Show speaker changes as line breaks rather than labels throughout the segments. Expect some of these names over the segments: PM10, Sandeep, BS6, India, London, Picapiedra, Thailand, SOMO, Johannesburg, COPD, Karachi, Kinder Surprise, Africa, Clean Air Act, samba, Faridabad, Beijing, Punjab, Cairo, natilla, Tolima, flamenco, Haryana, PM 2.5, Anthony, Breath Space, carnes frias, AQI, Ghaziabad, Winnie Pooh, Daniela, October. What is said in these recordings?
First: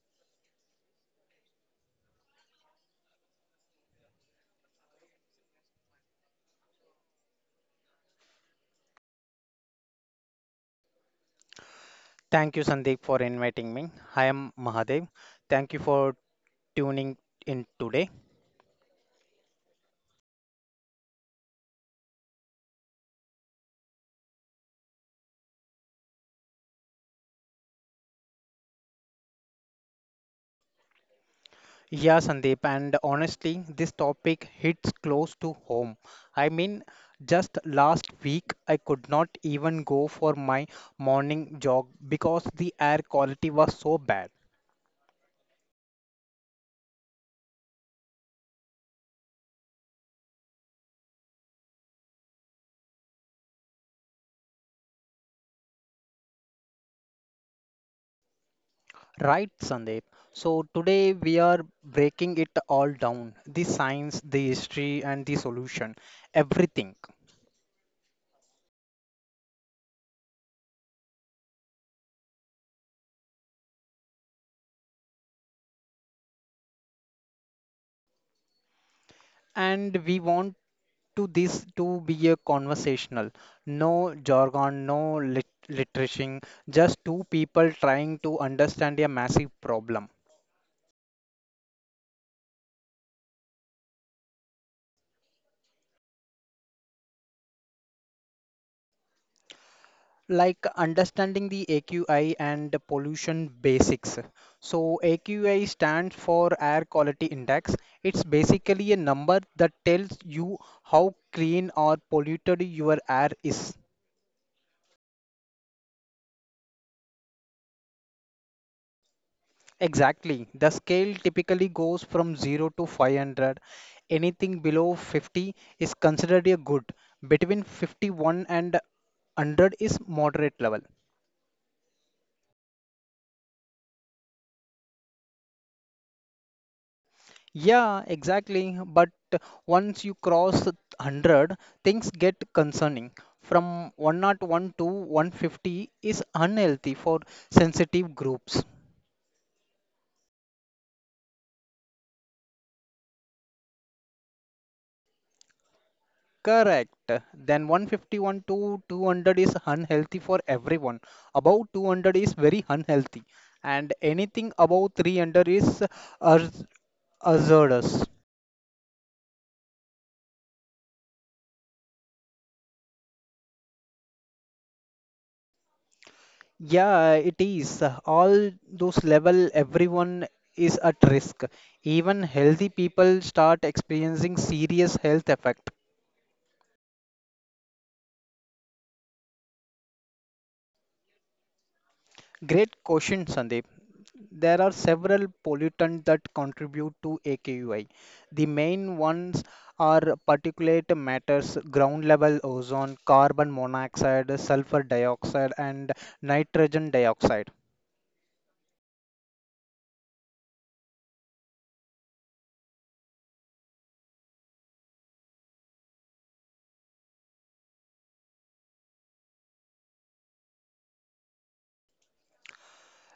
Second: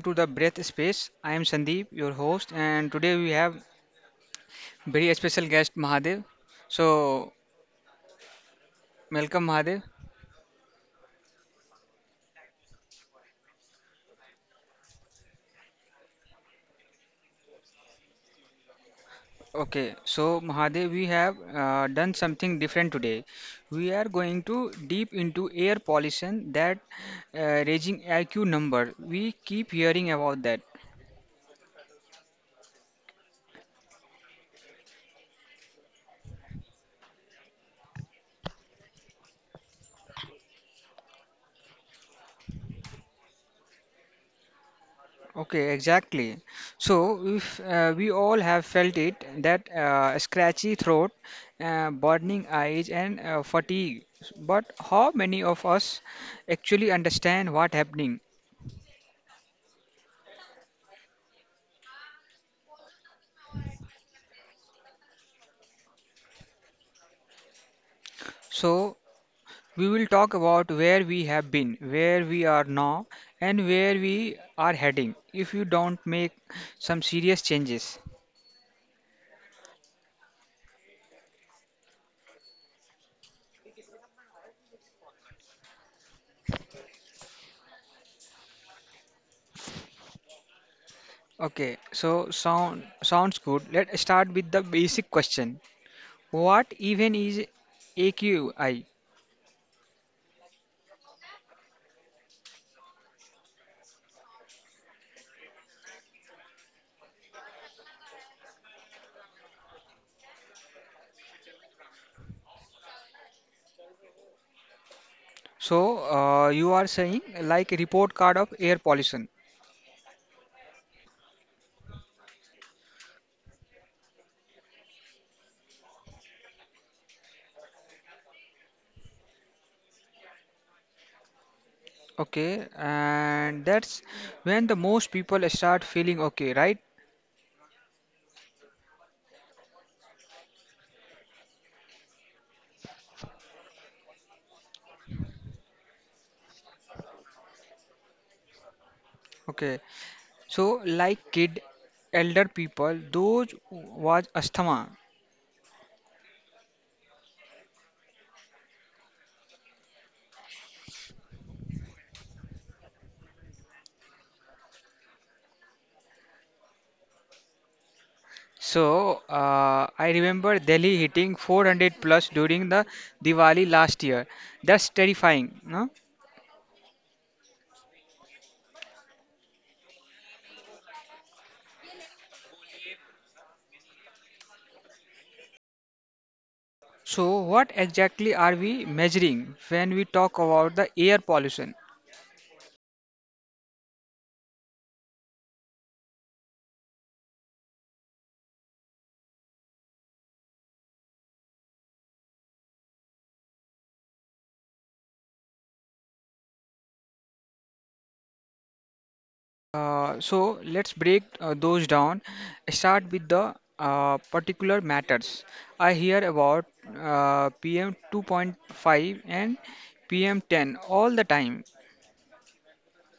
to the Breath Space. I am Sandeep, your host, and today we have very special guest Mahadev. So, welcome Mahadev.
Thank you, Sandeep, for inviting me. I am Mahadev. Thank you for tuning in today.
Okay, so Mahadev, we have done something different today. We are going to deep into air pollution that raging IQ number. We keep hearing about that.
Yeah, Sandeep, and honestly, this topic hits close to home. I mean, just last week, I could not even go for my morning jog because the air quality was so bad.
Okay, exactly. So, if we all have felt it, that scratchy throat, burning eyes, and fatigue. But how many of us actually understand what happening?
Right, Sandeep. So today we are breaking it all down, the science, the history, and the solution, everything.
So, we will talk about where we have been, where we are now, and where we are heading if you don't make some serious changes.
And we want to this to be a conversational. No jargon, no literating, just two people trying to understand a massive problem.
Okay, so sounds good. Let's start with the basic question. What even is AQI?
Like understanding the AQI and the pollution basics. So, AQI stands for Air Quality Index. It's basically a number that tells you how clean or polluted your air is.
So, you are saying like a report card of air pollution.
Exactly. The scale typically goes from 0 to 500. Anything below 50 is considered a good. Between 51 and 100 is moderate level.
Okay, and that's when the most people start feeling okay, right?
Yeah, exactly. But once you cross 100, things get concerning. From 101 to 150 is unhealthy for sensitive groups.
Okay. So, like kid, elder people, those was asthma.
Correct. Then 151 to 200 is unhealthy for everyone. Above 200 is very unhealthy. And anything above 300 is haz- hazardous.
So, I remember Delhi hitting 400 plus during the Diwali last year. That's terrifying, no?
Yeah, it is. All those level, everyone is at risk. Even healthy people start experiencing serious health effect.
So, what exactly are we measuring when we talk about the air pollution?
Great question, Sandeep. There are several pollutants that contribute to AKUI. The main ones are particulate matters, ground level ozone, carbon monoxide, sulfur dioxide, and nitrogen dioxide.
So let's break those down. Start with the particular matters. I hear about PM 2.5 and PM 10 all the time.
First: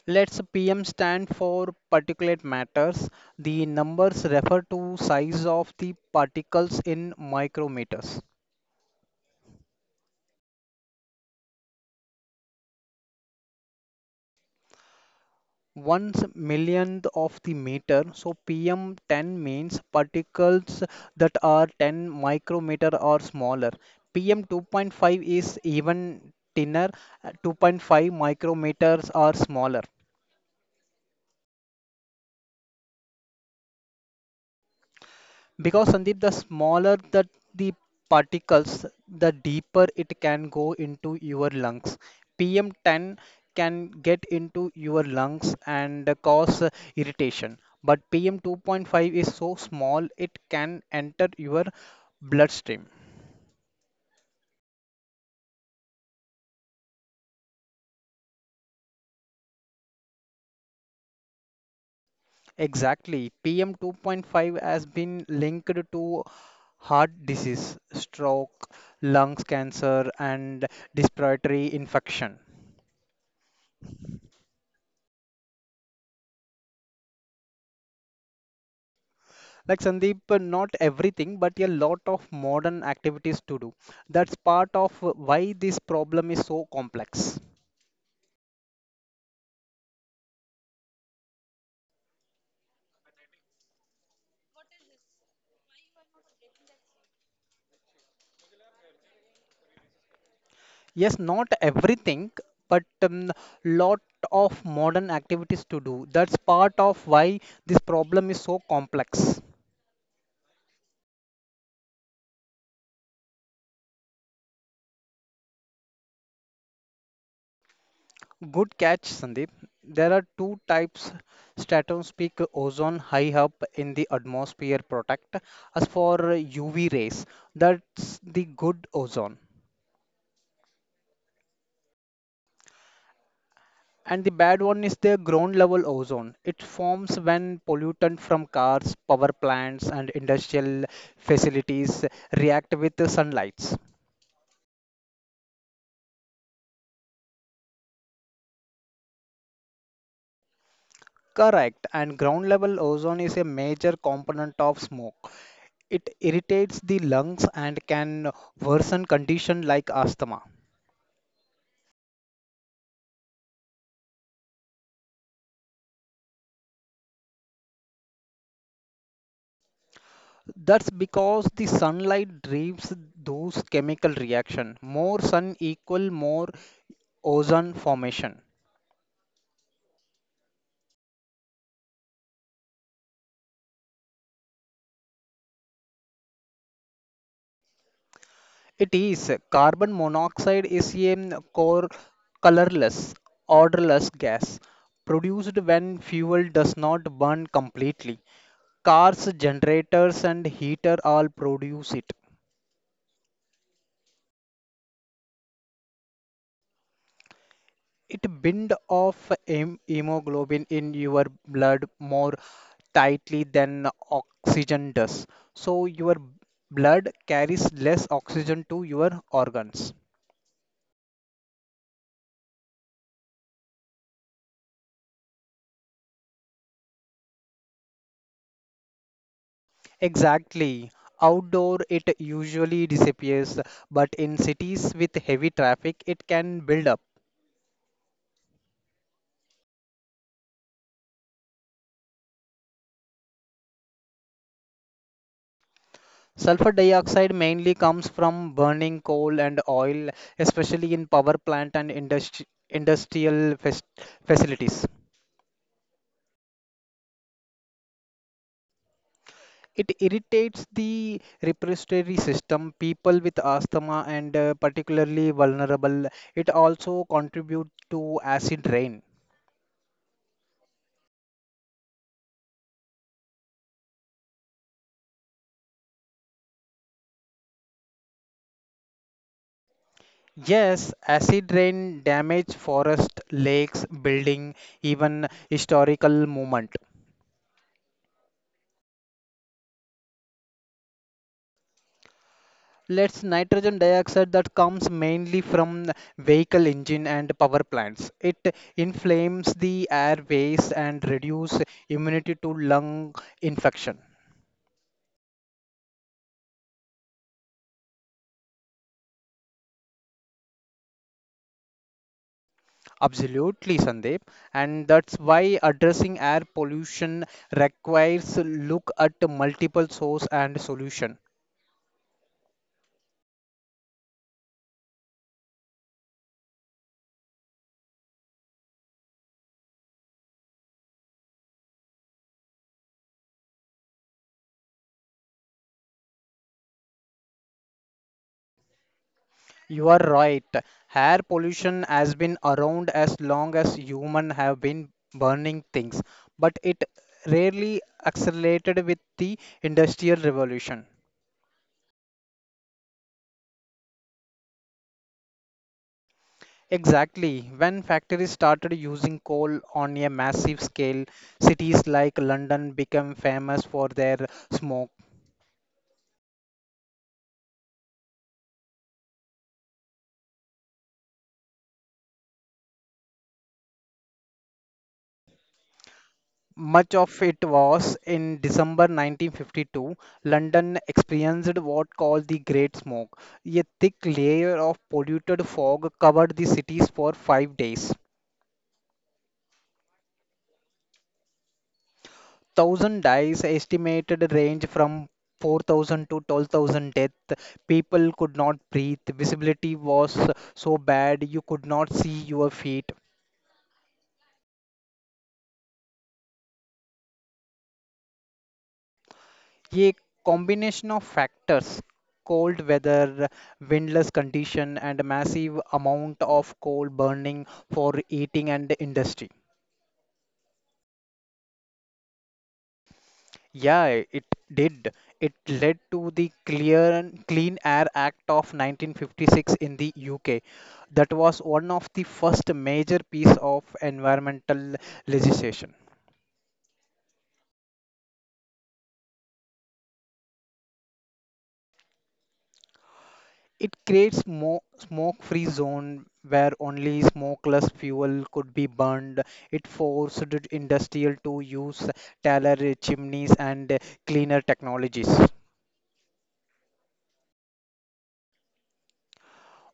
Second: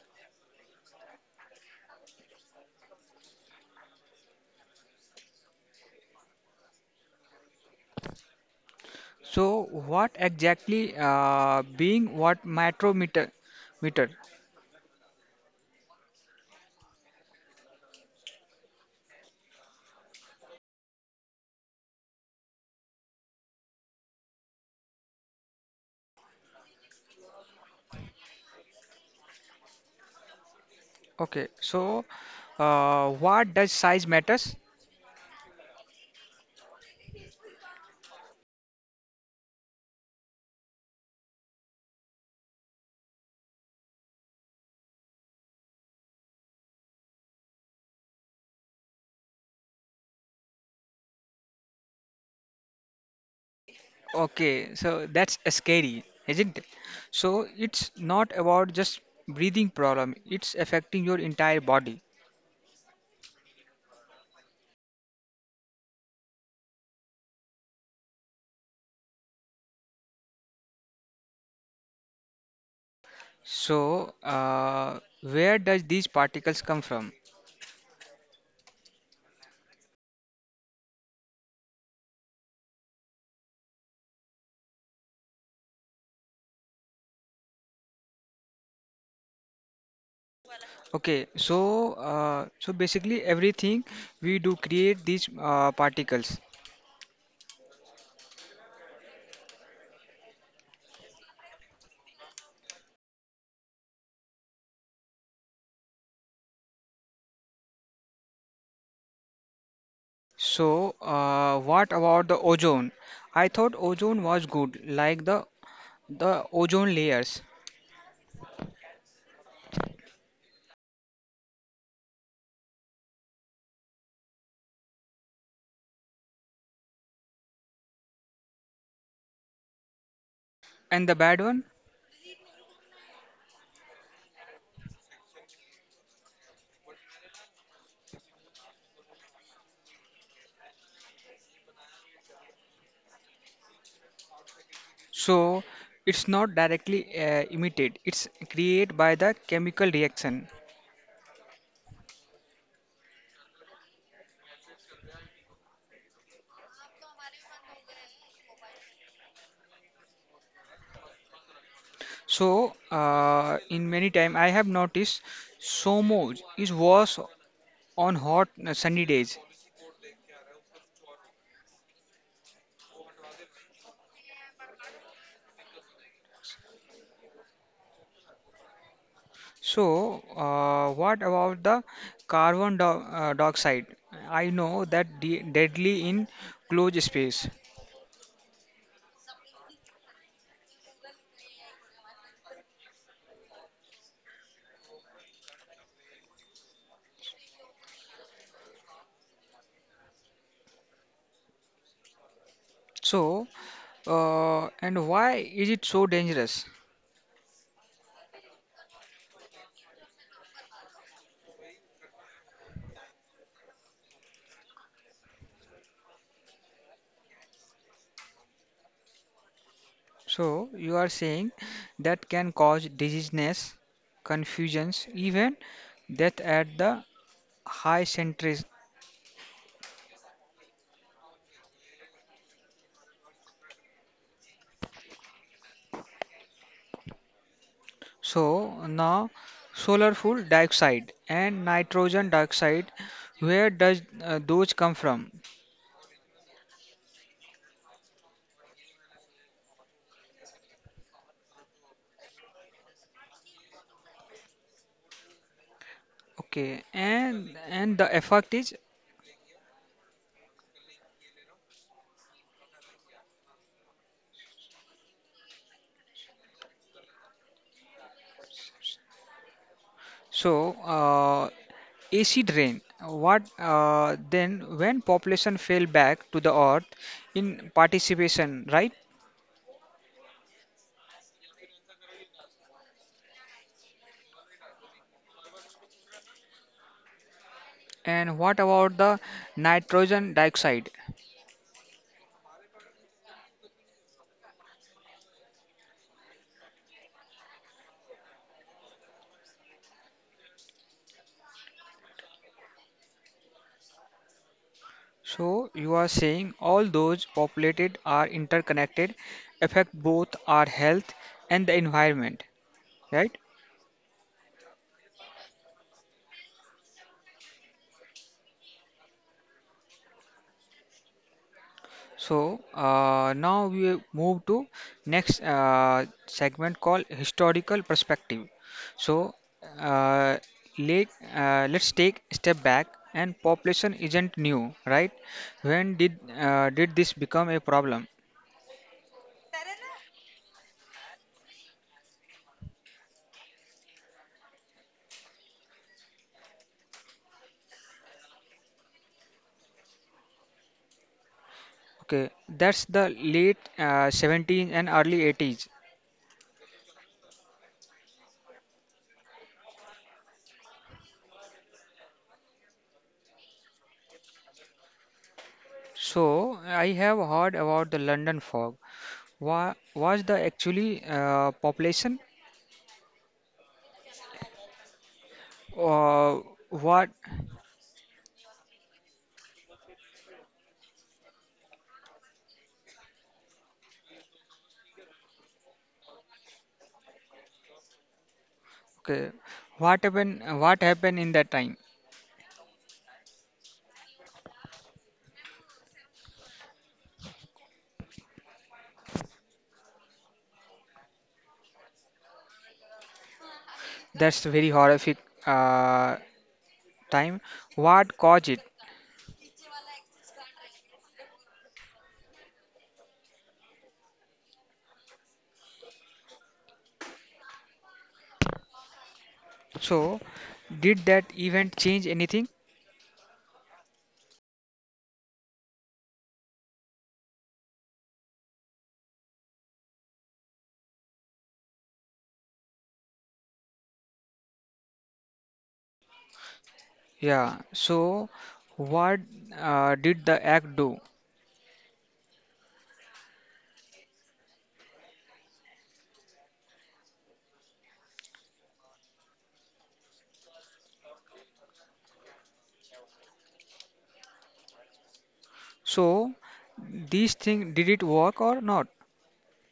Let's PM stand for particulate matters. The numbers refer to size of the particles in micrometers.
So what exactly being what micrometer meter?
One millionth of the meter. So PM 10 means particles that are 10 micrometer or smaller. PM 2.5 is even thinner, 2.5 micrometers or smaller.
Okay, so what does size matters?
Because Sandeep, the smaller the particles, the deeper it can go into your lungs. PM10 can get into your lungs and cause irritation. But PM2.5 is so small it can enter your bloodstream.
Okay, so that's scary, isn't it? So it's not about just breathing problem. It's affecting your entire body.
Exactly. PM2.5 has been linked to heart disease, stroke, lungs cancer, and respiratory infection.
So, where does these particles come from?
Like Sandeep, not everything, but a lot of modern activities to do. That's part of why this problem is so complex.
Okay, so so basically everything we do create these particles.
Yes, not everything, but lot of modern activities to do. That's part of why this problem is so complex.
So, what about the ozone? I thought ozone was good, like the ozone layers.
Good catch, Sandeep. There are two types stratospheric ozone high up in the atmosphere protect us for UV rays. That's the good ozone.
And the bad one?
And the bad one is the ground level ozone. It forms when pollutant from cars, power plants, and industrial facilities react with the sunlight.
So, it's not directly emitted. It's created by the chemical reaction.
Correct. And ground level ozone is a major component of smoke. It irritates the lungs and can worsen condition like asthma.
So, in many time I have noticed SOMO is worse on hot sunny days.
That's because the sunlight drives those chemical reaction. More sun equal more ozone formation.
So, what about the carbon do dioxide? I know that de deadly in closed space.
It is. Carbon monoxide is a colorless, odorless gas produced when fuel does not burn completely. Cars, generators, and heater all produce it.
So, and why is it so dangerous?
It bind off hemoglobin in your blood more tightly than oxygen does. So your blood carries less oxygen to your organs.
So, you are saying that can cause dizziness, confusions, even death at the high centuries.
Exactly. Outdoor, it usually disappears, but in cities with heavy traffic, it can build up.
So, now solar fuel dioxide and nitrogen dioxide, where does those come from?
Sulfur dioxide mainly comes from burning coal and oil, especially in power plant and industrial facilities.
Okay, and the effect is
It irritates the respiratory system, people with asthma and particularly vulnerable. It also contributes to acid rain.
so uh, acid rain. What then when population fell back to the earth in participation, right?
Yes, acid rain damaged forest, lakes, building, even historical movement.
And what about the nitrogen dioxide?
Let's nitrogen dioxide that comes mainly from vehicle engine and power plants. It inflames the airways and reduce immunity to lung infection.
So you are saying all those populated are interconnected, affect both our health and the environment, right?
Absolutely, Sandeep. And that's why addressing air pollution requires look at multiple source and solution.
So now we move to next segment called historical perspective. So uh, let let's take a step back. And population isn't new, right? When did this become a problem?
You are right. Air pollution has been around as long as humans have been burning things, but it rarely accelerated with the Industrial Revolution.
Okay, that's the late 17th and early 80s.
Exactly. When factories started using coal on a massive scale, cities like London became famous for their smoke.
So I have heard about the London fog. Wa was the actually population or
Much
what?
of it was in December 1952, London experienced what called the Great Smoke. A thick layer of polluted fog covered the cities for 5 days.
Okay, what happened? What happened in that time?
Thousand dies estimated range from 4,000 to 12,000 death. People could not breathe. Visibility was so bad you could not see your feet.
That's very horrific uh, time. What caused it?
ये combination of factors, cold weather, windless condition, and massive amount of coal burning for heating and industry.
So, did that event change anything?
Yeah, it did. It led to the Clear Clean Air Act of 1956 in the UK. That was one of the first major piece of environmental legislation.
Yeah. So, what did the act do?
It creates smoke-free zone where only smokeless fuel could be burned. It forced industrial to use taller chimneys and cleaner technologies.
So, these thing did it work or not?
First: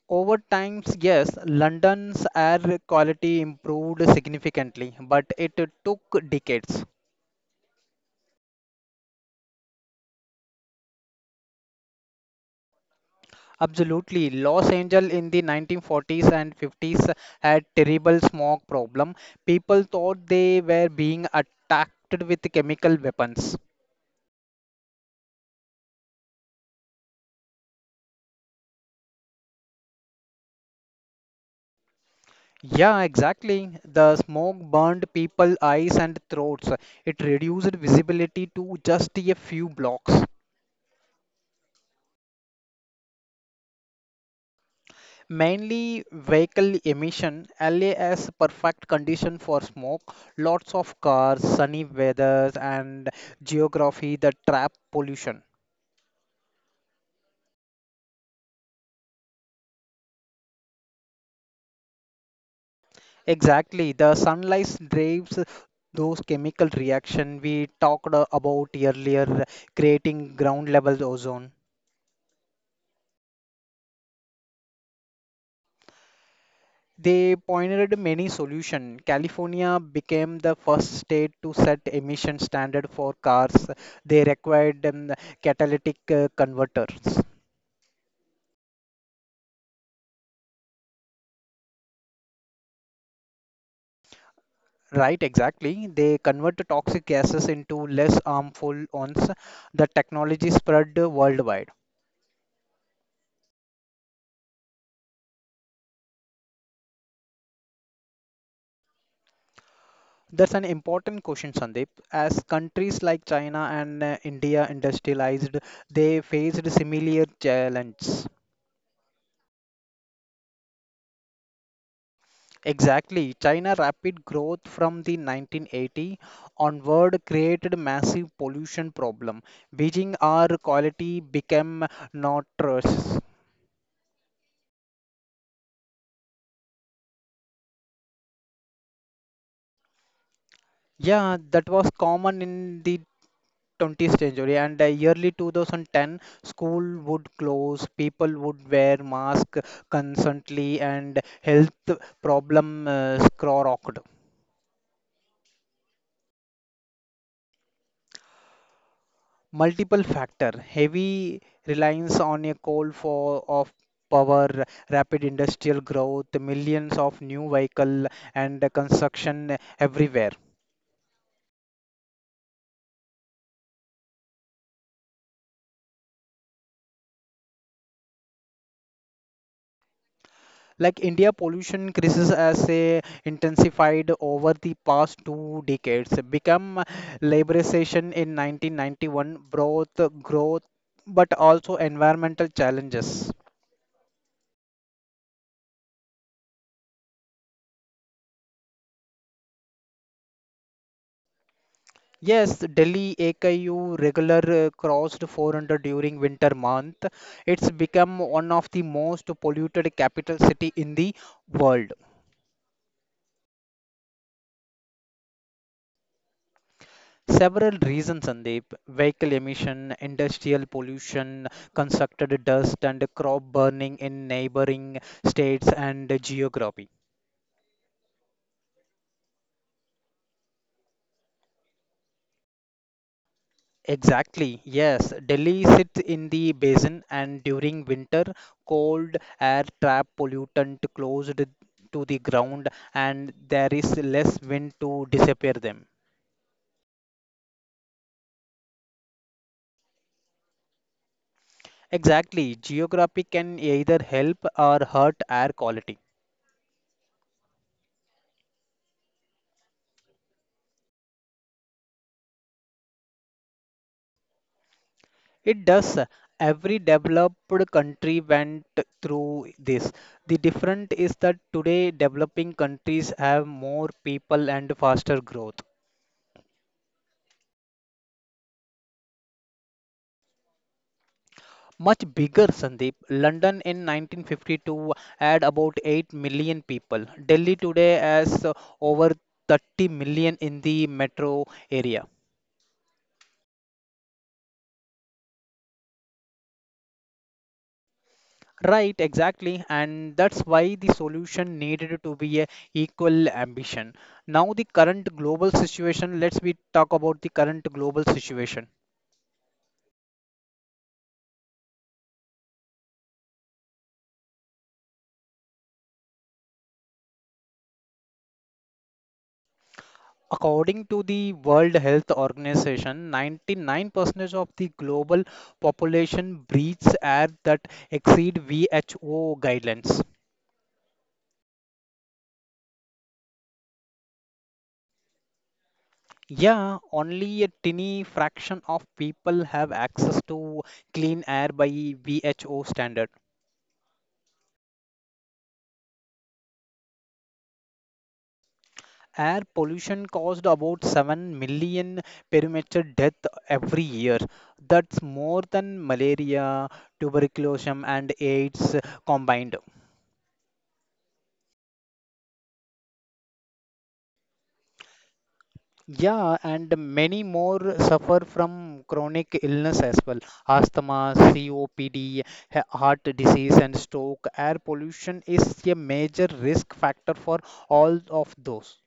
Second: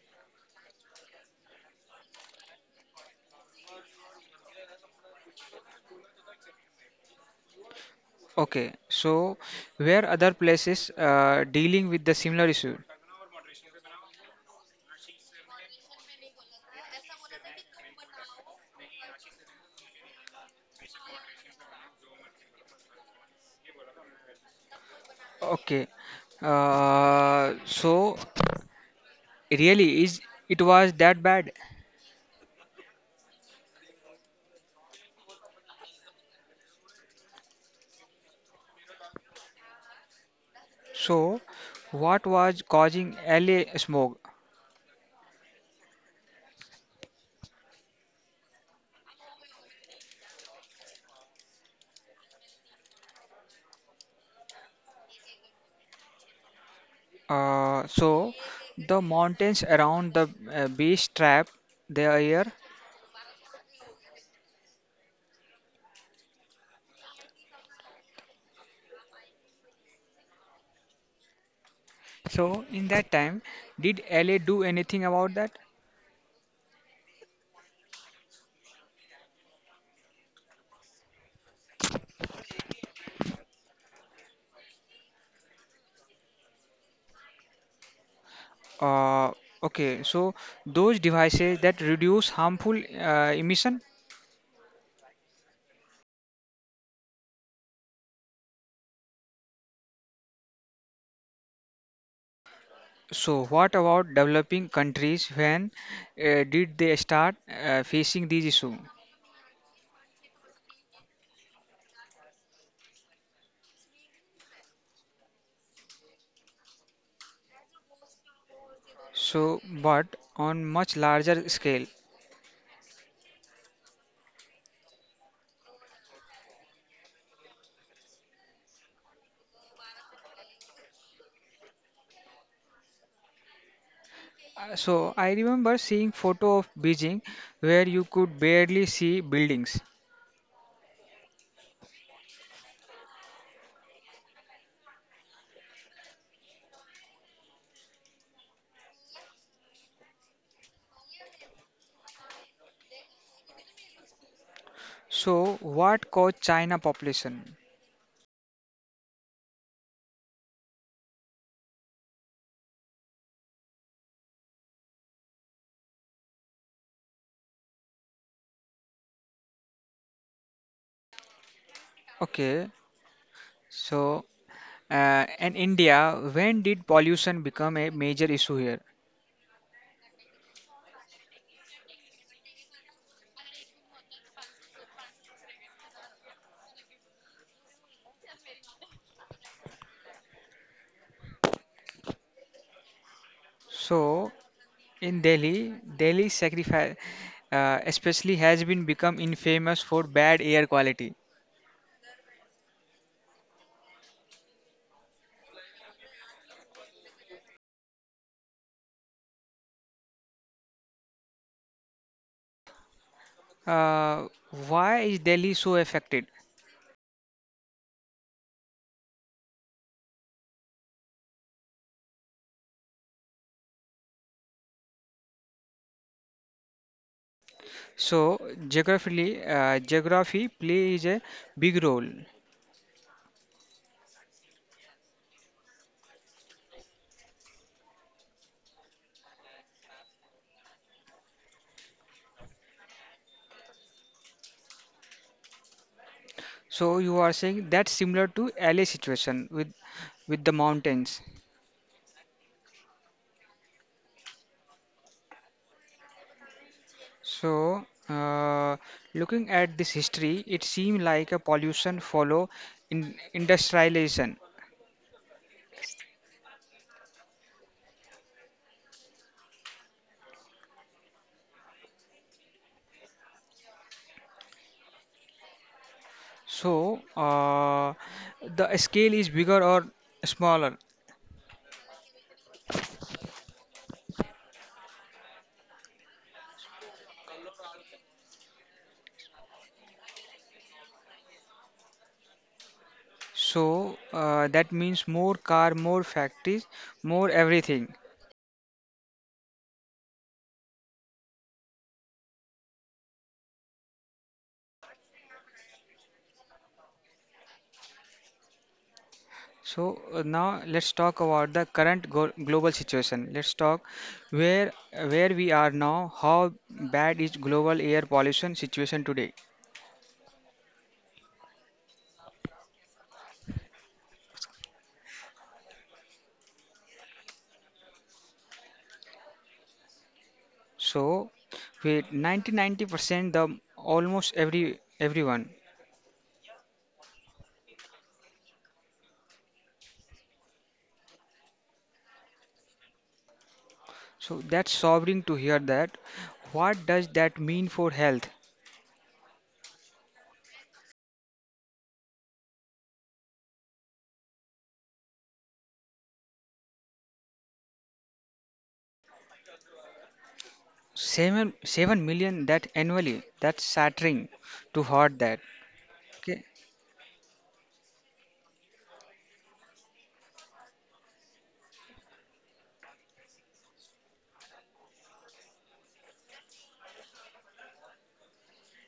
Over time, yes, London's air quality improved significantly, but it took decades.
Okay. So, where other places dealing with the similar issue?
Absolutely. Los Angeles in the 1940s and 50s had terrible smog problem. People thought they were being attacked with chemical weapons.
Okay. Uh, so, really, is it was that bad?
Yeah, exactly. The smoke burned people eyes and throats. It reduced visibility to just a few blocks.
So, what was causing LA smog?
Mainly vehicle emission, LA has perfect condition for smoke, lots of cars, sunny weather, and geography that trap pollution.
Uh, so, the mountains around the beach trap their air.
Exactly, the sunlight drives those chemical reaction we talked about earlier, creating ground level ozone.
So, in that time, did LA do anything about that?
They pioneered many solutions. California became the first state to set emission standard for cars. They required catalytic converters.
Uh, okay, so those devices that reduce harmful emission.
Right, exactly. They convert the toxic gases into less harmful ones. The technology spread worldwide.
So, what about developing countries? When did they start facing these issues?
That's an important question, Sandeep. As countries like China and India industrialized, they faced similar challenges.
So, but on much larger scale.
Exactly. China rapid growth from the 1980 onward created massive pollution problem. Beijing air quality became notorious.
So I remember seeing photo of Beijing where you could barely see buildings.
Yeah, that was common in the 20th century and early 2010 school would close, people would wear mask constantly and health problem skyrocketed.
So what caused China population?
Multiple factor, heavy reliance on a coal for of power, rapid industrial growth, millions of new vehicle, and construction everywhere.
Okay, so and India, when did pollution become a major issue here?
Like India pollution crisis as a intensified over the past 2 decades. Become liberalization in 1991 brought growth but also environmental challenges.
So in Delhi, Delhi sacrifice especially has been become infamous for bad air quality.
Yes, Delhi AKU regular crossed 400 during winter month. It's become one of the most polluted capital city in the world.
Uh, why is Delhi so affected?
Several reasons, Sandeep. Vehicle emission, industrial pollution, constructed dust and crop burning in neighboring states and geography.
So geographically, geography plays a big role.
Exactly, yes. Delhi sits in the basin, and during winter, cold air trap pollutant closed to the ground, and there is less wind to disappear them.
So you are saying that's similar to LA situation with the mountains.
Exactly, geography can either help or hurt air quality.
So looking at this history, it seems like a pollution follow in industrialization.
It does. Every developed country went through this. The difference is that today developing countries have more people and faster growth.
So the scale is bigger or smaller.
Much bigger, Sandeep. London in 1952 had about 8 million people. Delhi today has over 30 million in the metro area.
So that means more car, more factories, more everything.
Right, exactly. And that's why the solution needed to be a equal ambition. Now the current global situation, let's we talk about the current global situation.
So now let's talk about the current go global situation. Let's talk where where we are now. How bad is global air pollution situation today?
According to the World Health Organization, 99% of the global population breathes air that exceed WHO guidelines.
So with 90-90% the almost everyone.
Yeah, only a tiny fraction of people have access to clean air by WHO standard.
So that's sobering to hear that. What does that mean for health?
Air pollution caused about 7 million perimeter death every year. That's more than malaria, tuberculosis, and AIDS combined.
Seven seven million that annually. That's shattering to heart that.
Yeah,
Okay.
and many more suffer from chronic illness as well. Asthma, COPD, heart disease, and stroke. Air pollution is a major risk factor for all of those.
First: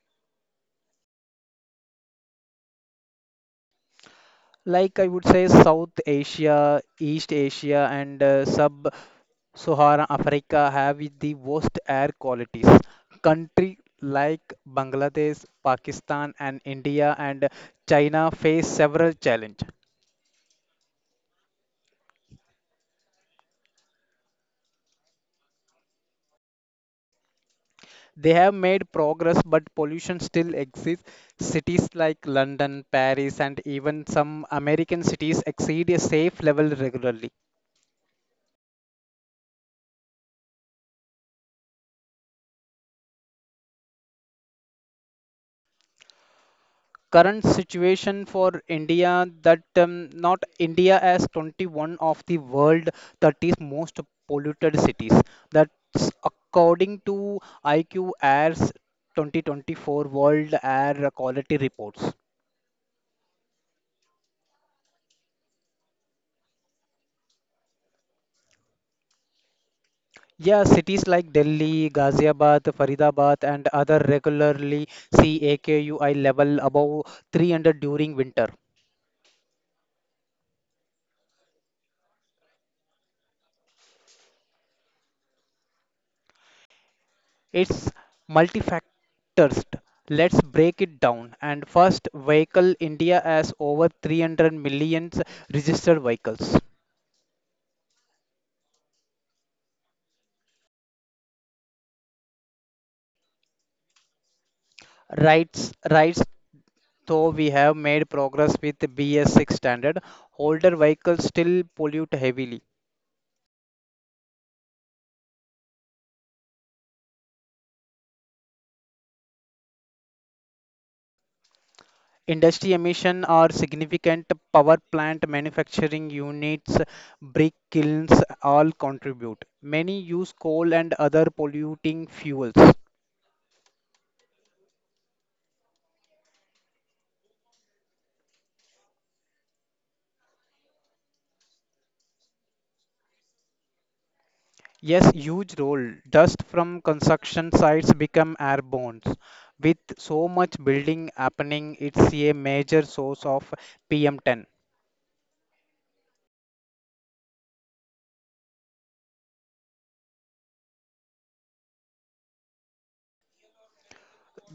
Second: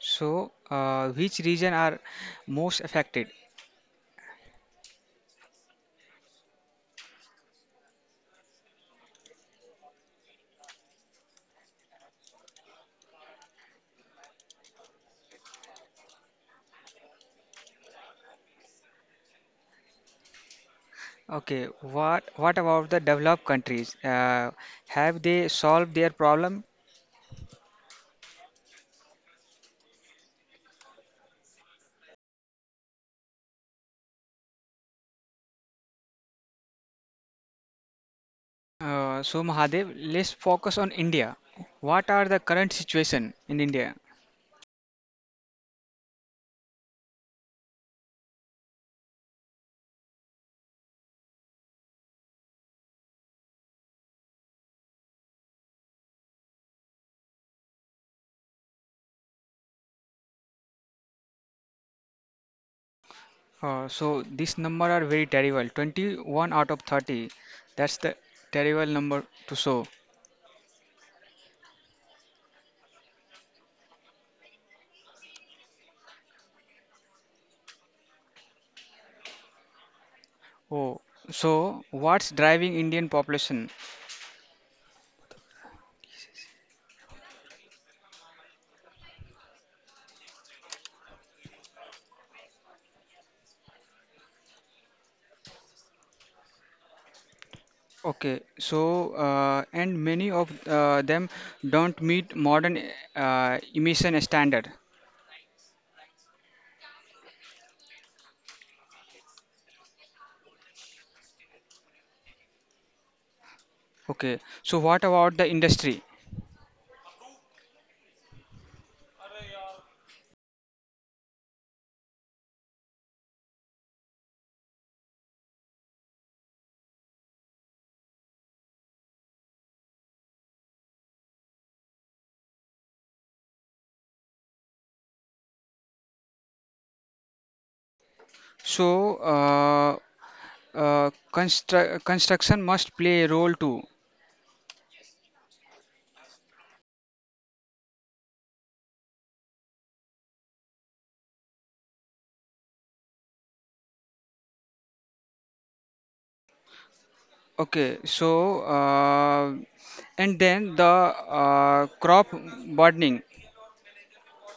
So which region are most affected?
Like I would say, South Asia, East Asia, and sub-Saharan Africa have the worst air qualities. Country like Bangladesh, Pakistan, and India and China face several challenges.
Okay, what about the developed countries? Have they solved their problem?
They have made progress, but pollution still exists. Cities like London, Paris, and even some American cities exceed a safe level regularly.
So Mahadev, let's focus on India. What are the current situation in India?
Current situation for India that not India as 21 of the world 30 most polluted cities. That's according to IQ Air's 2024 World Air Quality Reports.
So this number are very terrible. 21 out of 30. That's the terrible number to show.
Yeah, cities like Delhi, Ghaziabad, Faridabad, and other regularly see AKUI level above 300 during winter.
Oh, so what's driving Indian population?
It's multifactors. Let's break it down. And first, vehicle India has over 300 million registered vehicles.
Okay, so and many of them don't meet modern emission standard.
Rights, rights. Though we have made progress with BS6 standard, older vehicles still pollute heavily.
Okay, so what about the industry?
Industry emission are significant power plant manufacturing units, brick kilns all contribute. Many use coal and other polluting fuels.
So, construction must play a role too.
Yes, huge role. Dust from construction sites become airborne. With so much building happening, it's a major source of PM10.
Okay, so and then the crop burning.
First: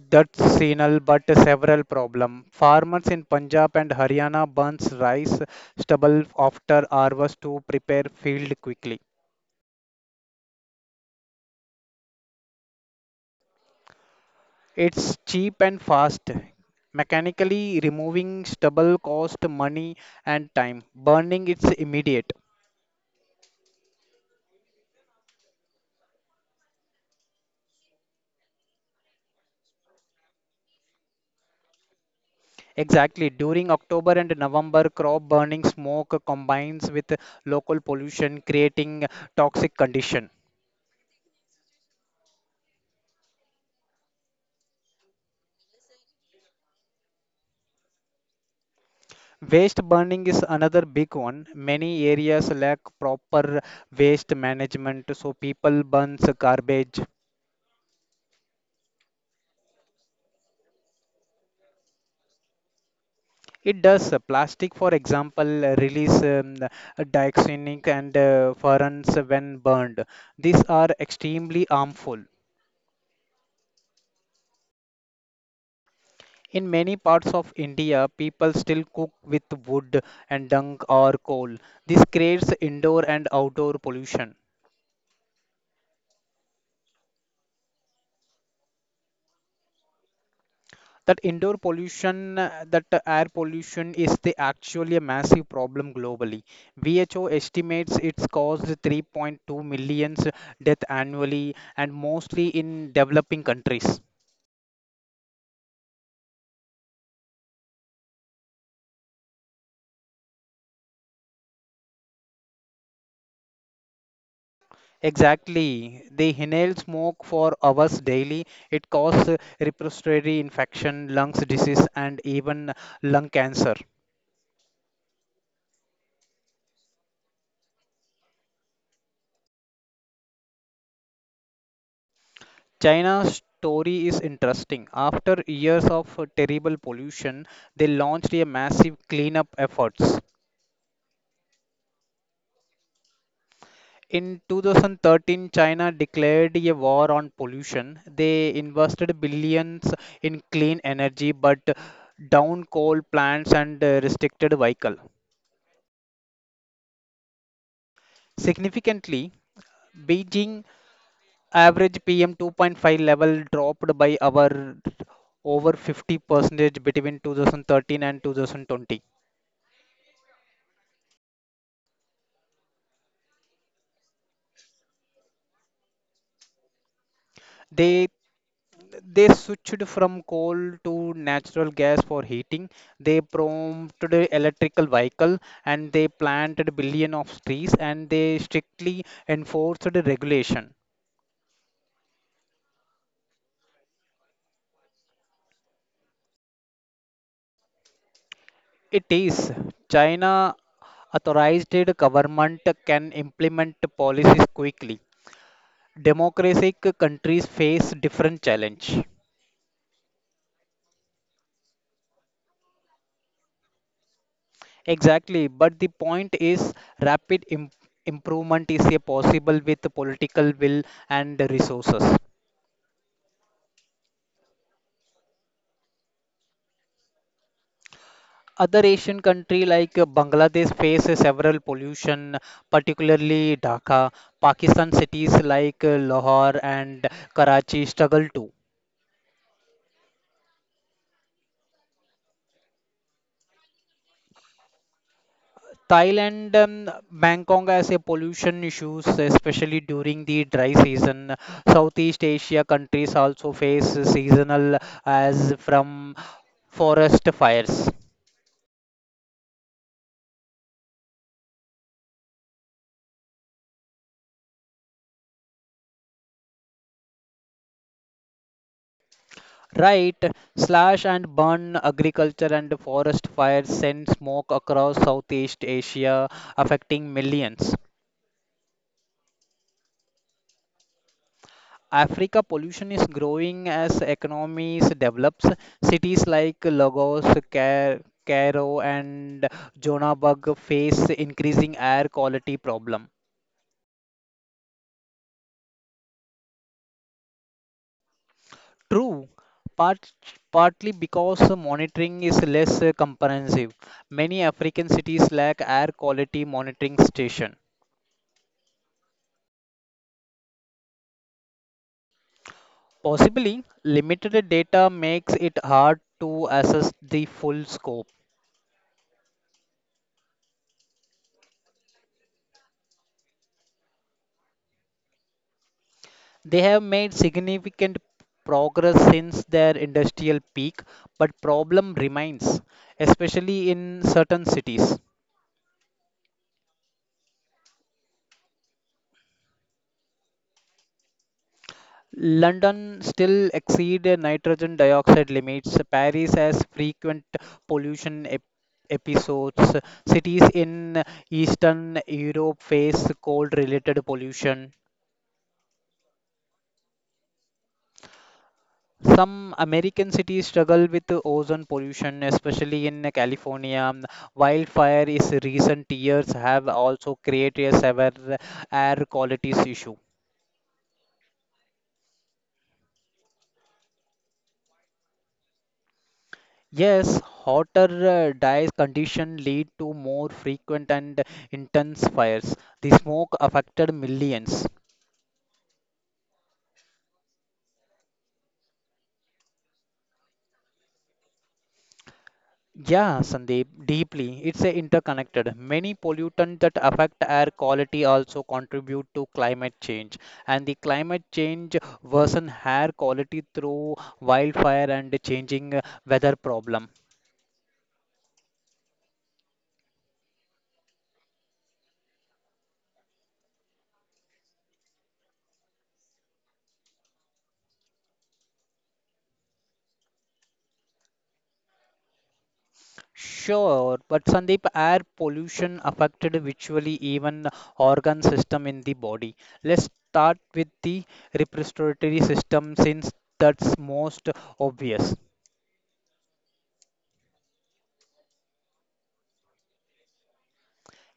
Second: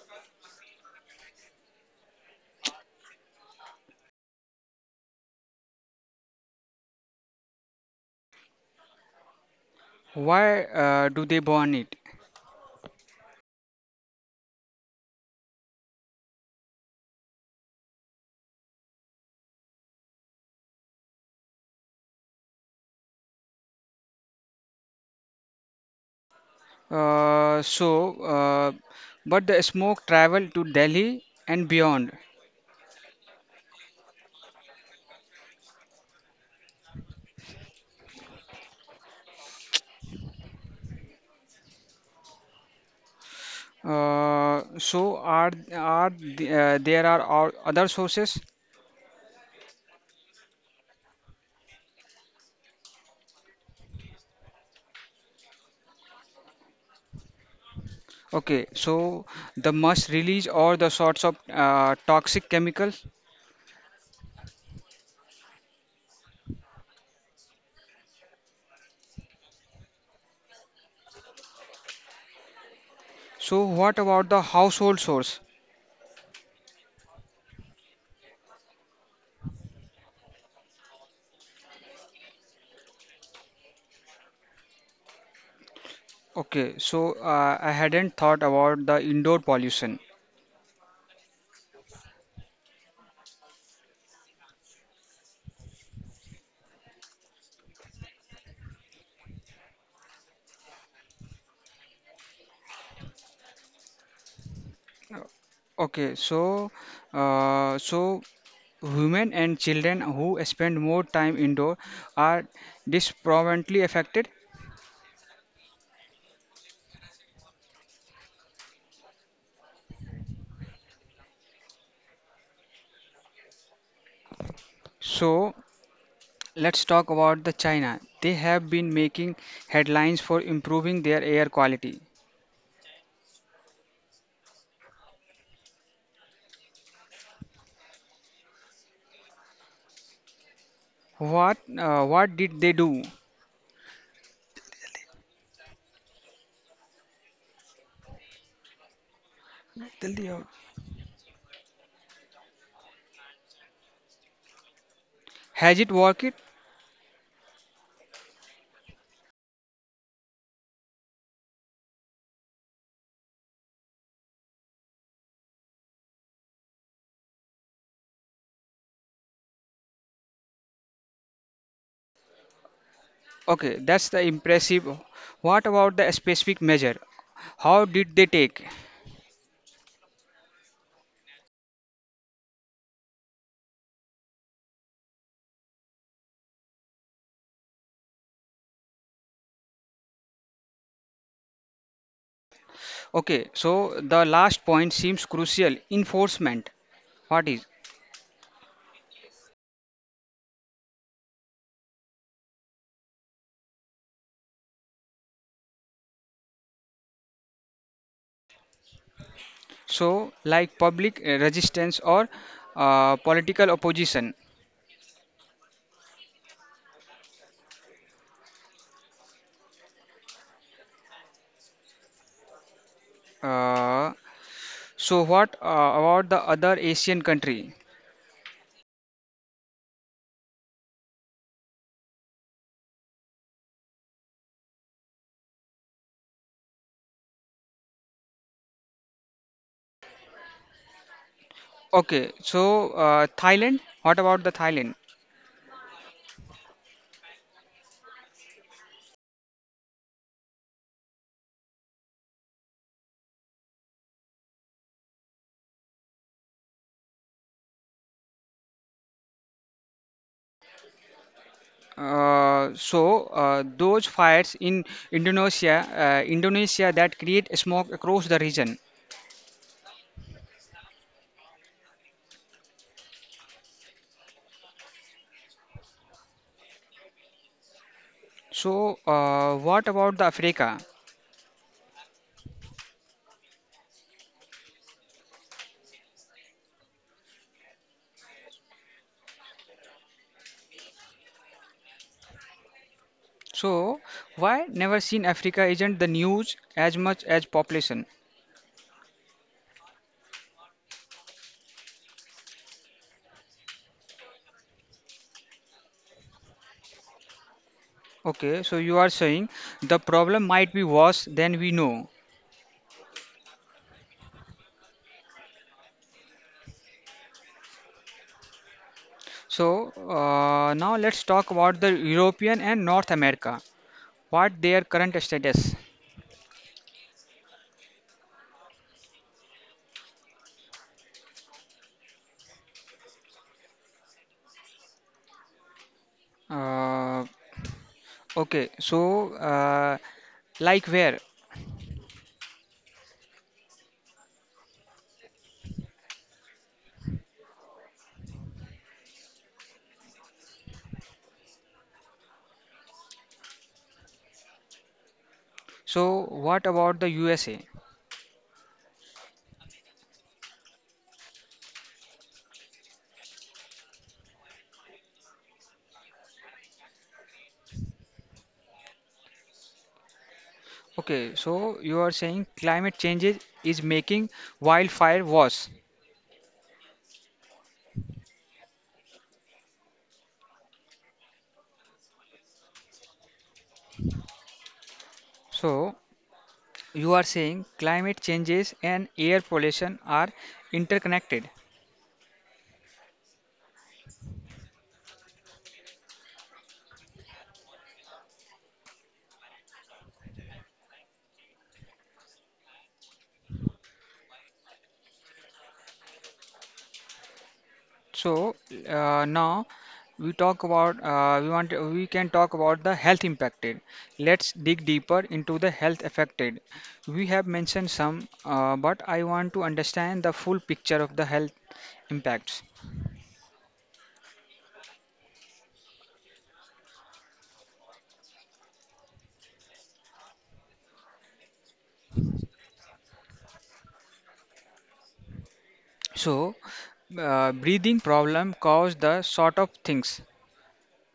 That's signal but several problem. Farmers in Punjab and Haryana burns rice stubble after harvest to prepare field quickly.
Why do they burn it?
It's cheap and fast. Mechanically removing stubble costs money and time. Burning it's immediate.
So, but the smoke travel to Delhi and beyond.
Exactly. During October and November, crop burning smoke combines with local pollution, creating toxic condition.
So, there are other sources?
Waste burning is another big one. Many areas lack proper waste management, so people burns garbage.
Okay, so the must release or the sorts of toxic chemical.
It does. Plastic, for example, release the dioxinic and furans when burned. These are extremely harmful.
So what about the household source?
In many parts of India, people still cook with wood and dung or coal. This creates indoor and outdoor pollution.
Okay, so I hadn't thought about the indoor pollution.
That indoor pollution, that air pollution is the actually a massive problem globally. WHO estimates it's caused 3.2 million deaths annually and mostly in developing countries.
Okay, so uh, so women and children who spend more time indoor are disproportionately affected.
Exactly. They inhale smoke for hours daily. It causes respiratory infection, lungs disease, and even lung cancer.
So let's talk about the China. They have been making headlines for improving their air quality.
China's story is interesting. After years of terrible pollution, they launched a massive cleanup efforts.
What did they do?
In 2013, China declared a war on pollution. They invested billions
जल्दी आओ.
in clean energy but down coal plants and restricted vehicle.
Has it worked?
Significantly, Beijing average PM 2.5 level dropped by our over 50% between 2013 and 2020.
Okay, that's the impressive. What about the specific measure? How
They
did they take?
They switched from coal to natural gas for heating. They prompted electrical vehicle and they planted billion of trees and they strictly enforced the regulation.
Okay, so the last point seems crucial. Enforcement. What is?
It is China authorized government can implement policies quickly. Democratic countries face different challenge.
So, like public resistance or political opposition.
Exactly, but the point is rapid im- improvement is a possible with political will and resources.
Uh, what about the other Asian country?
Other asian country like bangladesh face several pollution particularly dhaka pakistan cities like lahore and karachi struggle too.
Okay, so Thailand. What about the Thailand?
Thailand, bangkok has a pollution issues especially during the dry season. Southeast asia countries also face seasonal as from forest fires.
Those fires in Indonesia, Indonesia that create smoke across the region.
Right, slash and burn agriculture and forest fires send smoke across Southeast Asia, affecting millions.
So what about the Africa?
Africa pollution is growing as economies develops. Cities like Lagos, Ca- Cairo, and Johannesburg face increasing air quality problem.
So why never seen Africa isn't the news as much as population?
True, part, partly because monitoring is less comprehensive. Many African cities lack air quality monitoring station.
Okay, so you are saying the problem might be worse than we know.
Possibly, limited data makes it hard to assess the full scope.
So now let's talk about the European and North America. What their current status?
They have made significant progress since their industrial peak, but problem remains, especially in certain cities.
Uh, okay, so uh, like where?
London still exceed nitrogen dioxide limits. Paris has frequent pollution ep- episodes. Cities in Eastern Europe face cold related pollution.
So, what about the USA?
Some American cities struggle with the ozone pollution, especially in California. Wildfire is recent years have also created a severe air quality issue.
Okay, so you are saying climate changes is making wildfire worse.
Yes, hotter dies condition lead to more frequent and intense fires. The smoke affected millions.
So, you are saying climate changes and air pollution are interconnected.
Yeah, Sandeep, deeply. It's a interconnected. Many pollutants that affect air quality also contribute to climate change, and the climate change worsen air quality through wildfire and changing weather problem.
So, now we talk about we want we can talk about the health impacted. Let's dig deeper into the health affected. We have mentioned some, but I want to understand the full picture of the health impacts.
Sure, but Sandeep, air pollution affected visually even organ system in the body. Let's start with the respiratory system since that's most obvious.
So, breathing problem cause the sort of things.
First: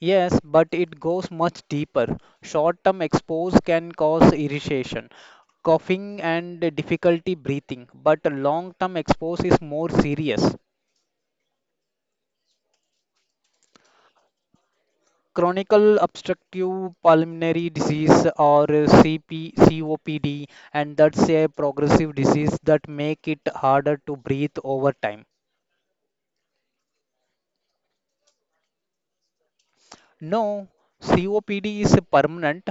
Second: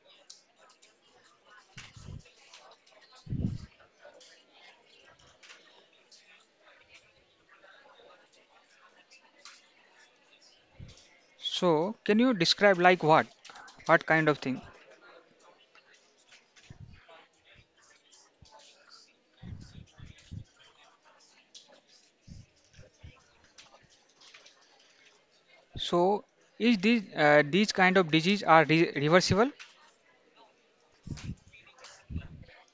Yes, but it goes much deeper. Short term exposure can cause irritation, coughing, and difficulty breathing, but long term exposure is more serious.
So, can you describe like what? What kind of thing?
Chronic obstructive pulmonary disease or COPD, and that's a progressive disease that make it harder to breathe over time.
So, is this these kind of disease are re reversible?
No, COPD is permanent,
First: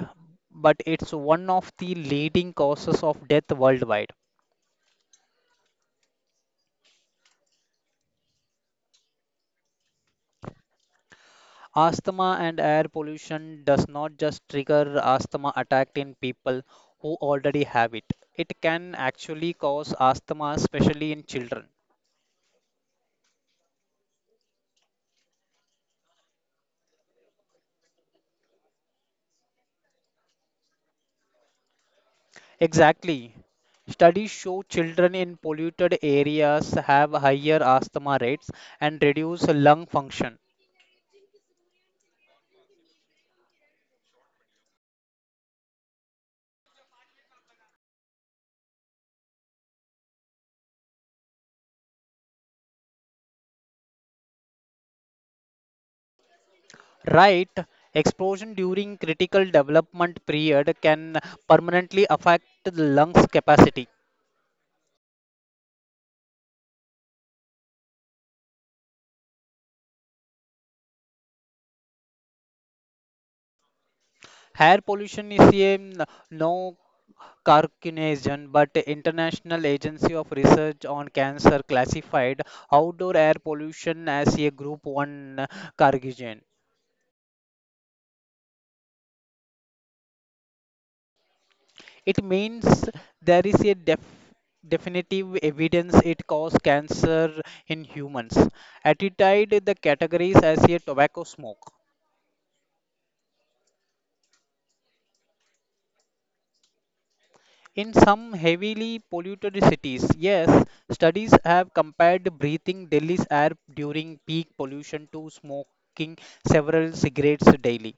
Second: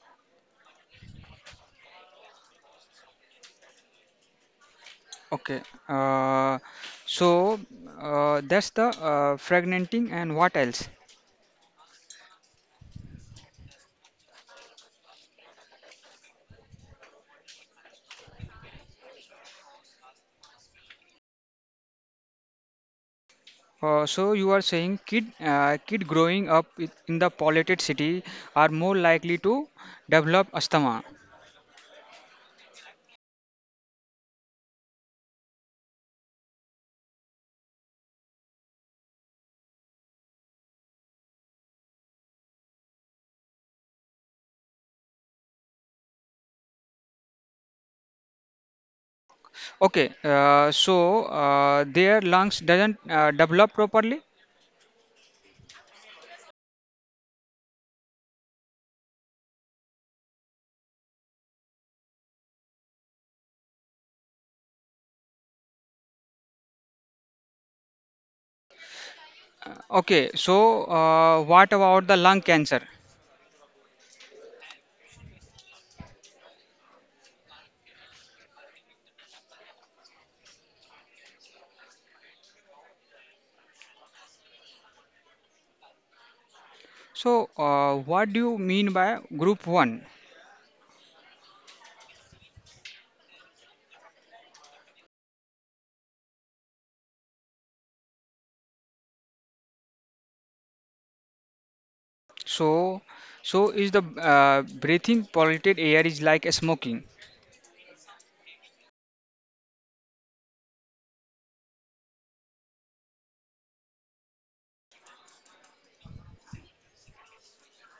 but it's one of the leading causes of death worldwide.
Okay. Uh, so that's the fragmenting and what else?
Asthma and air pollution does not just trigger asthma attack in people who already have it. It can actually cause asthma, especially in children.
So You are saying kid growing up in the polluted city are more likely to develop asthma.
Exactly. Studies show children in polluted areas have higher asthma rates and reduce lung function.
Their lungs doesn't develop properly.
Right, explosion during critical development period can permanently affect the lungs capacity.
Okay, so what about the lung cancer?
Air pollution is a no Carcination, but International Agency of Research on Cancer classified outdoor air pollution as a Group 1 carcinogen.
So what do you mean by group 1?
It means there is a definitive evidence it causes cancer in humans. Attitude the categories as a tobacco smoke.
So is the breathing polluted air is like a smoking.
In some heavily polluted cities, yes, studies have compared breathing Delhi's air during peak pollution to smoking several cigarettes daily.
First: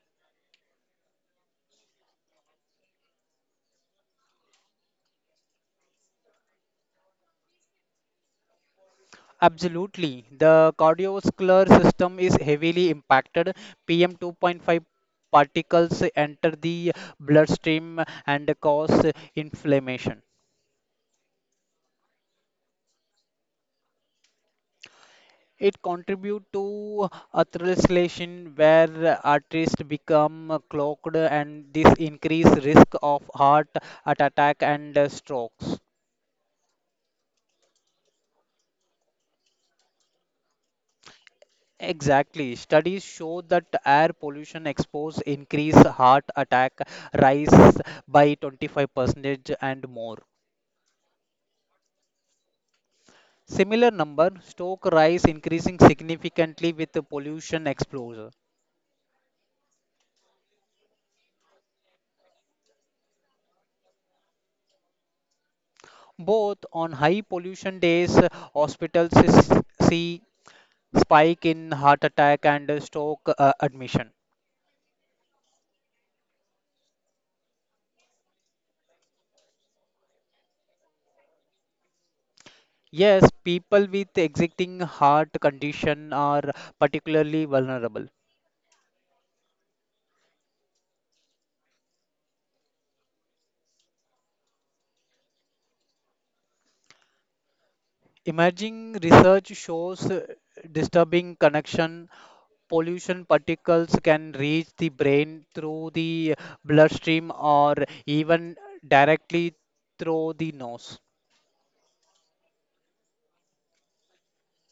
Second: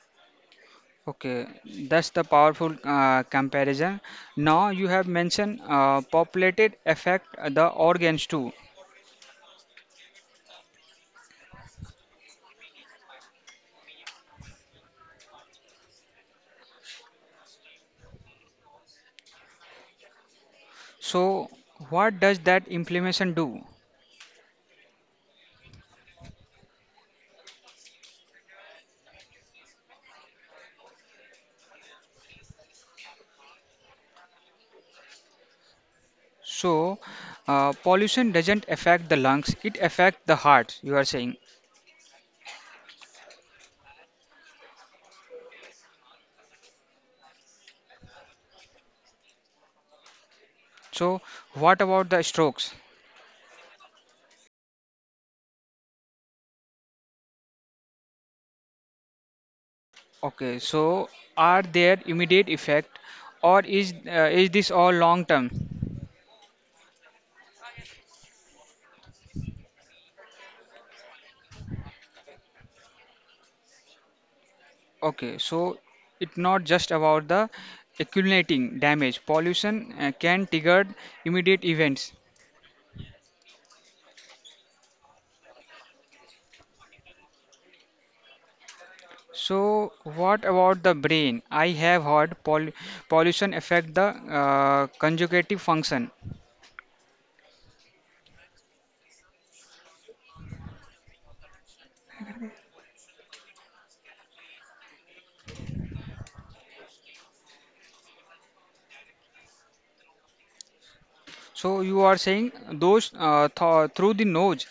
Okay, that's the powerful comparison. Now you have mentioned populated affect the organs too.
Absolutely. The cardiovascular system is heavily impacted. PM 2.5 particles enter the bloodstream and cause inflammation.
So what does that inflammation do?
It contributes to atherosclerosis, where arteries become clogged, and this increase risk of heart attack and strokes.
So pollution doesn't affect the lungs, it affects the heart, you are saying.
Exactly. Studies show that air pollution expose increase heart attack rise by 25% and more.
So what about the strokes?
Similar number, stroke rise increasing significantly with the pollution exposure.
Okay, so are there immediate effect or is this all long term?
Both on high pollution days, hospitals s- see spike in heart attack and stroke admission.
Okay, so it's not just about the accumulating damage. Pollution can trigger immediate events.
Yes, people with existing heart condition are particularly vulnerable.
So what about the brain? I have heard pollution affect the conjugative function.
Emerging research shows disturbing connection. Pollution particles can reach the brain through the bloodstream or even directly through the nose.
So you are saying those th through the nose.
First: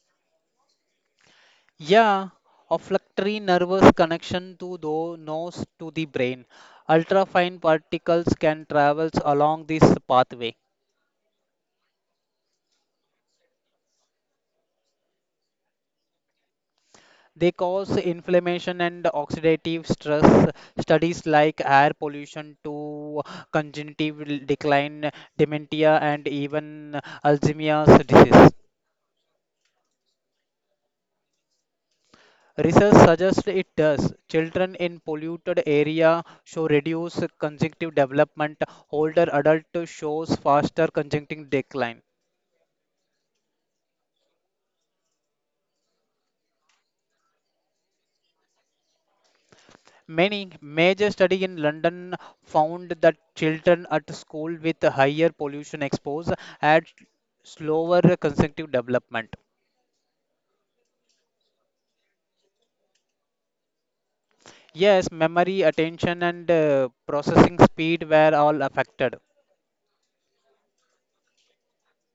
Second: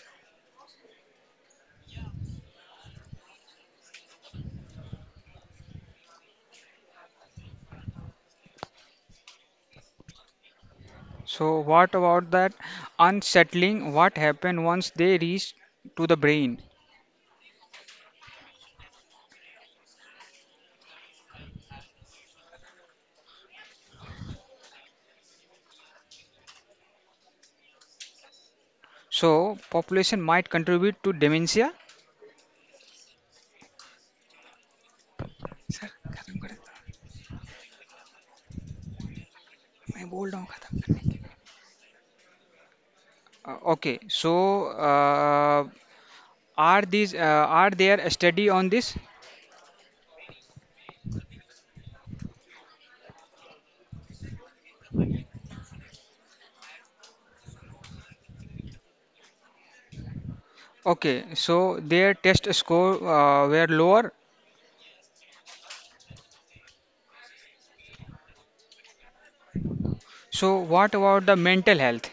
Yeah, olfactory nervous connection to the nose to the brain. Ultrafine particles can travel along this pathway.
So what about that unsettling? What happen once they reach to the brain?
They cause inflammation and oxidative stress. Studies like air pollution to cognitive decline, dementia, and even Alzheimer's disease.
So, population might contribute to dementia.
Research suggests it does. Children in polluted
sir
area
खत्म कर
show
देता.
reduced conjunctive development. Older adult
मैं बोल
shows
रहा हूँ खत्म
faster
करने के लिए.
conjunctive decline.
Uh, okay, so uh, are these are there a study on this?
Many major study in London found that children at school with higher pollution exposure had slower consecutive development.
Okay, so their test score were lower.
Yes, memory, attention, and processing speed were all affected.
So, what about the mental health?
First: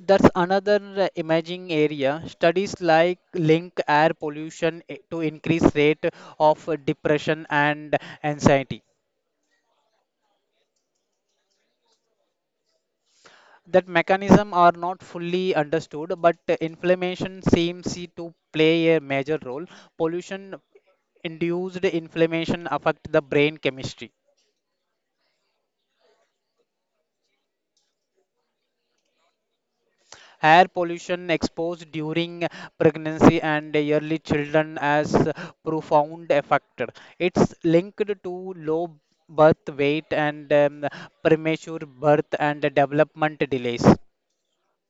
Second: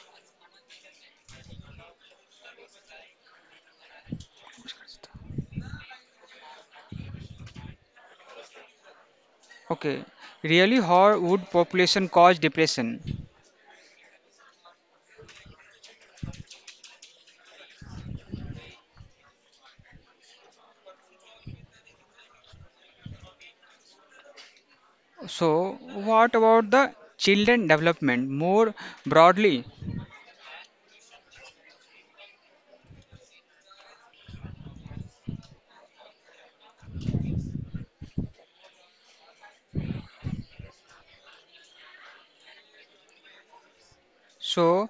That's another imaging area. Studies like link air pollution to increased rate of depression and anxiety.
Okay, really, how would population cause depression?
That mechanism are not fully understood, but inflammation seems to play a major role. Pollution induced inflammation affect the brain chemistry.
So, what about the children development more broadly?
Air pollution exposed during pregnancy and early children has profound effect. It's linked to low birth weight and premature birth and development delays.
So,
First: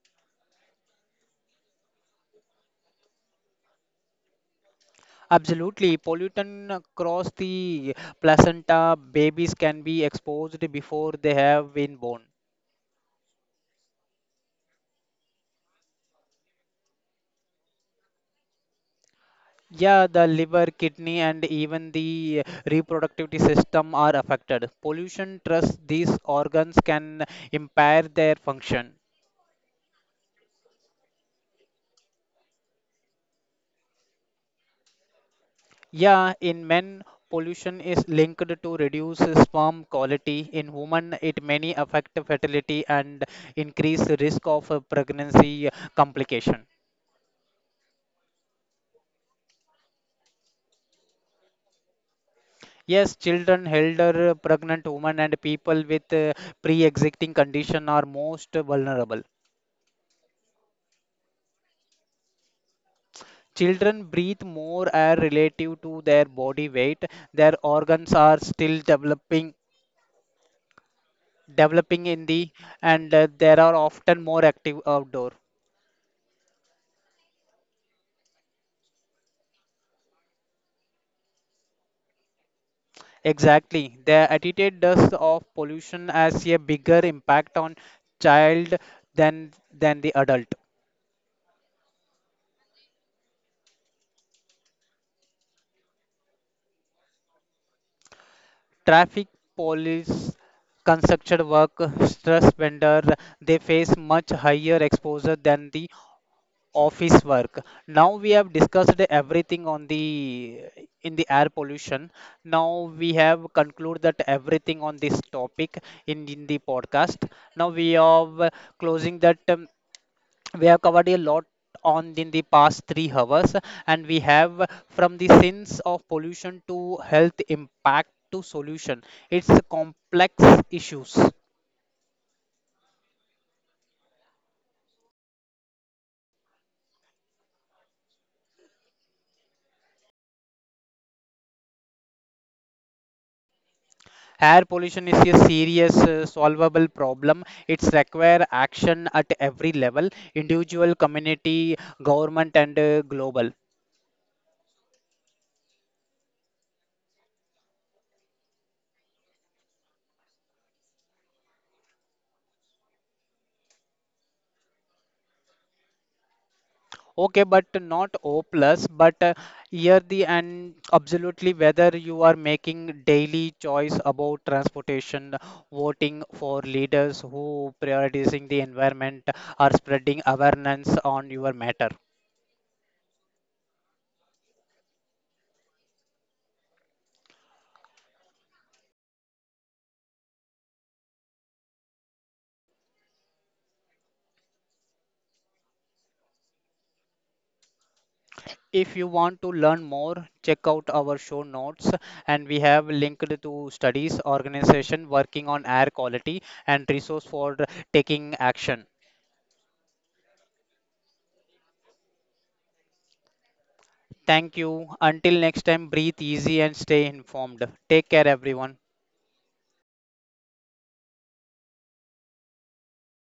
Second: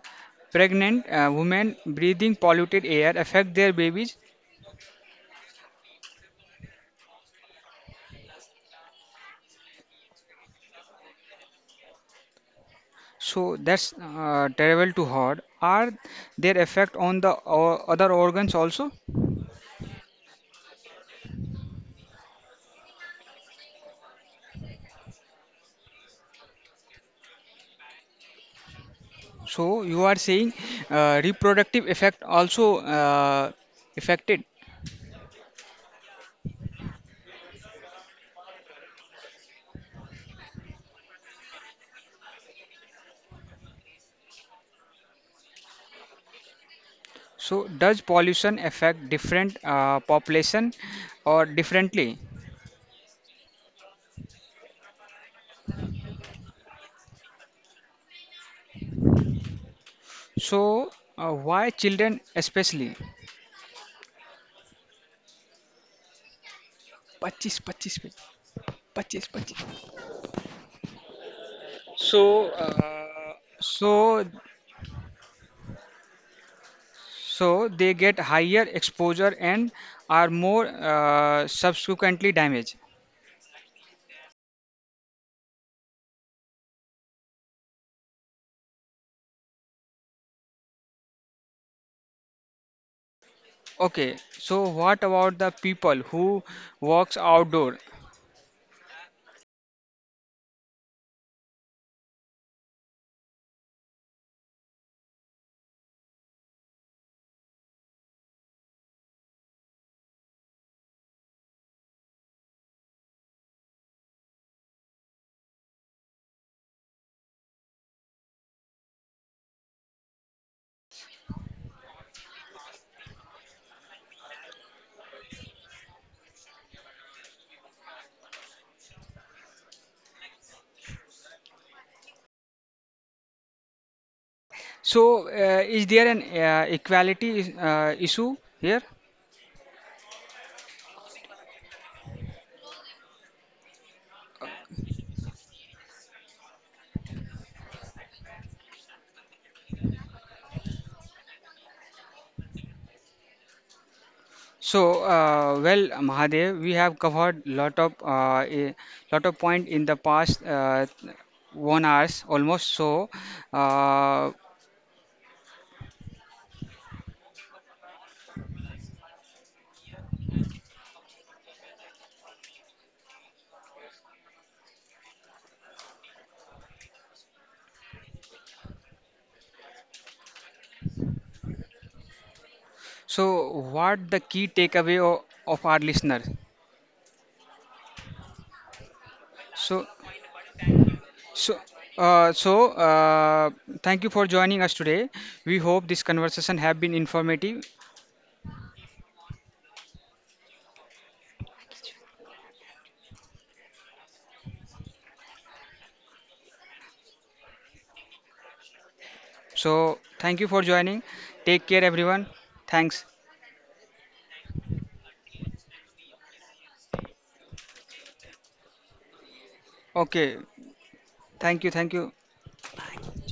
pregnant women breathing polluted air affect their babies.
Absolutely. Pollutant across the placenta, babies can be exposed before they have been born.
So that's terrible to hear. Are their effect on the other organs also?
Yeah, the liver, kidney, and even the reproductive system are affected. Pollution trusts these organs can impair their function.
So you are saying reproductive effect also affected.
Yeah, in men, pollution is linked to reduced sperm quality. In women, it may affect fertility and increase risk of pregnancy complication.
So does pollution affect different population or differently?
Yes, children, elder, pregnant women, and people with pre-existing condition are most vulnerable.
So why children especially?
Children breathe more air relative to their body weight. Their
25, 25.
organs are still developing, developing in
So,
the, and there are
so
often more active outdoor.
They get higher exposure and are more subsequently damaged.
Exactly, the attitude does of pollution has a bigger impact on child than the adult.
Okay, so what about the people who works outdoor?
Traffic police, construction work, stress vendor, they face much higher exposure than the office work. Now we have discussed everything on the in the air pollution. Now we have concluded that everything on this topic in the podcast. Now we are closing that we have covered a lot on in the past 3 hours and we have from the sins of pollution to health impact to solution. It's a complex issues.
So is there an equality issue here?
Air pollution is a serious solvable problem. It's require action at every level, individual community, government, and global.
So well, Mahadev, we have covered lot of point in the past 1 hour almost. So uh,
Okay, but not O plus, but here the and absolutely whether you are making daily choice about transportation, voting for leaders who prioritizing the environment or spreading awareness on your matter.
what the key takeaway of our listeners? So So, so thank you for joining us today. We hope this conversation have been informative.
If you want to learn more, check out our show notes and we have linked to studies, organization working on air quality and resource for taking action.
So, thank you for joining. Take care, everyone. Thanks.
Thank you. Until next time, breathe easy and stay informed. Take care, everyone.
Okay. Thank you. Thank you.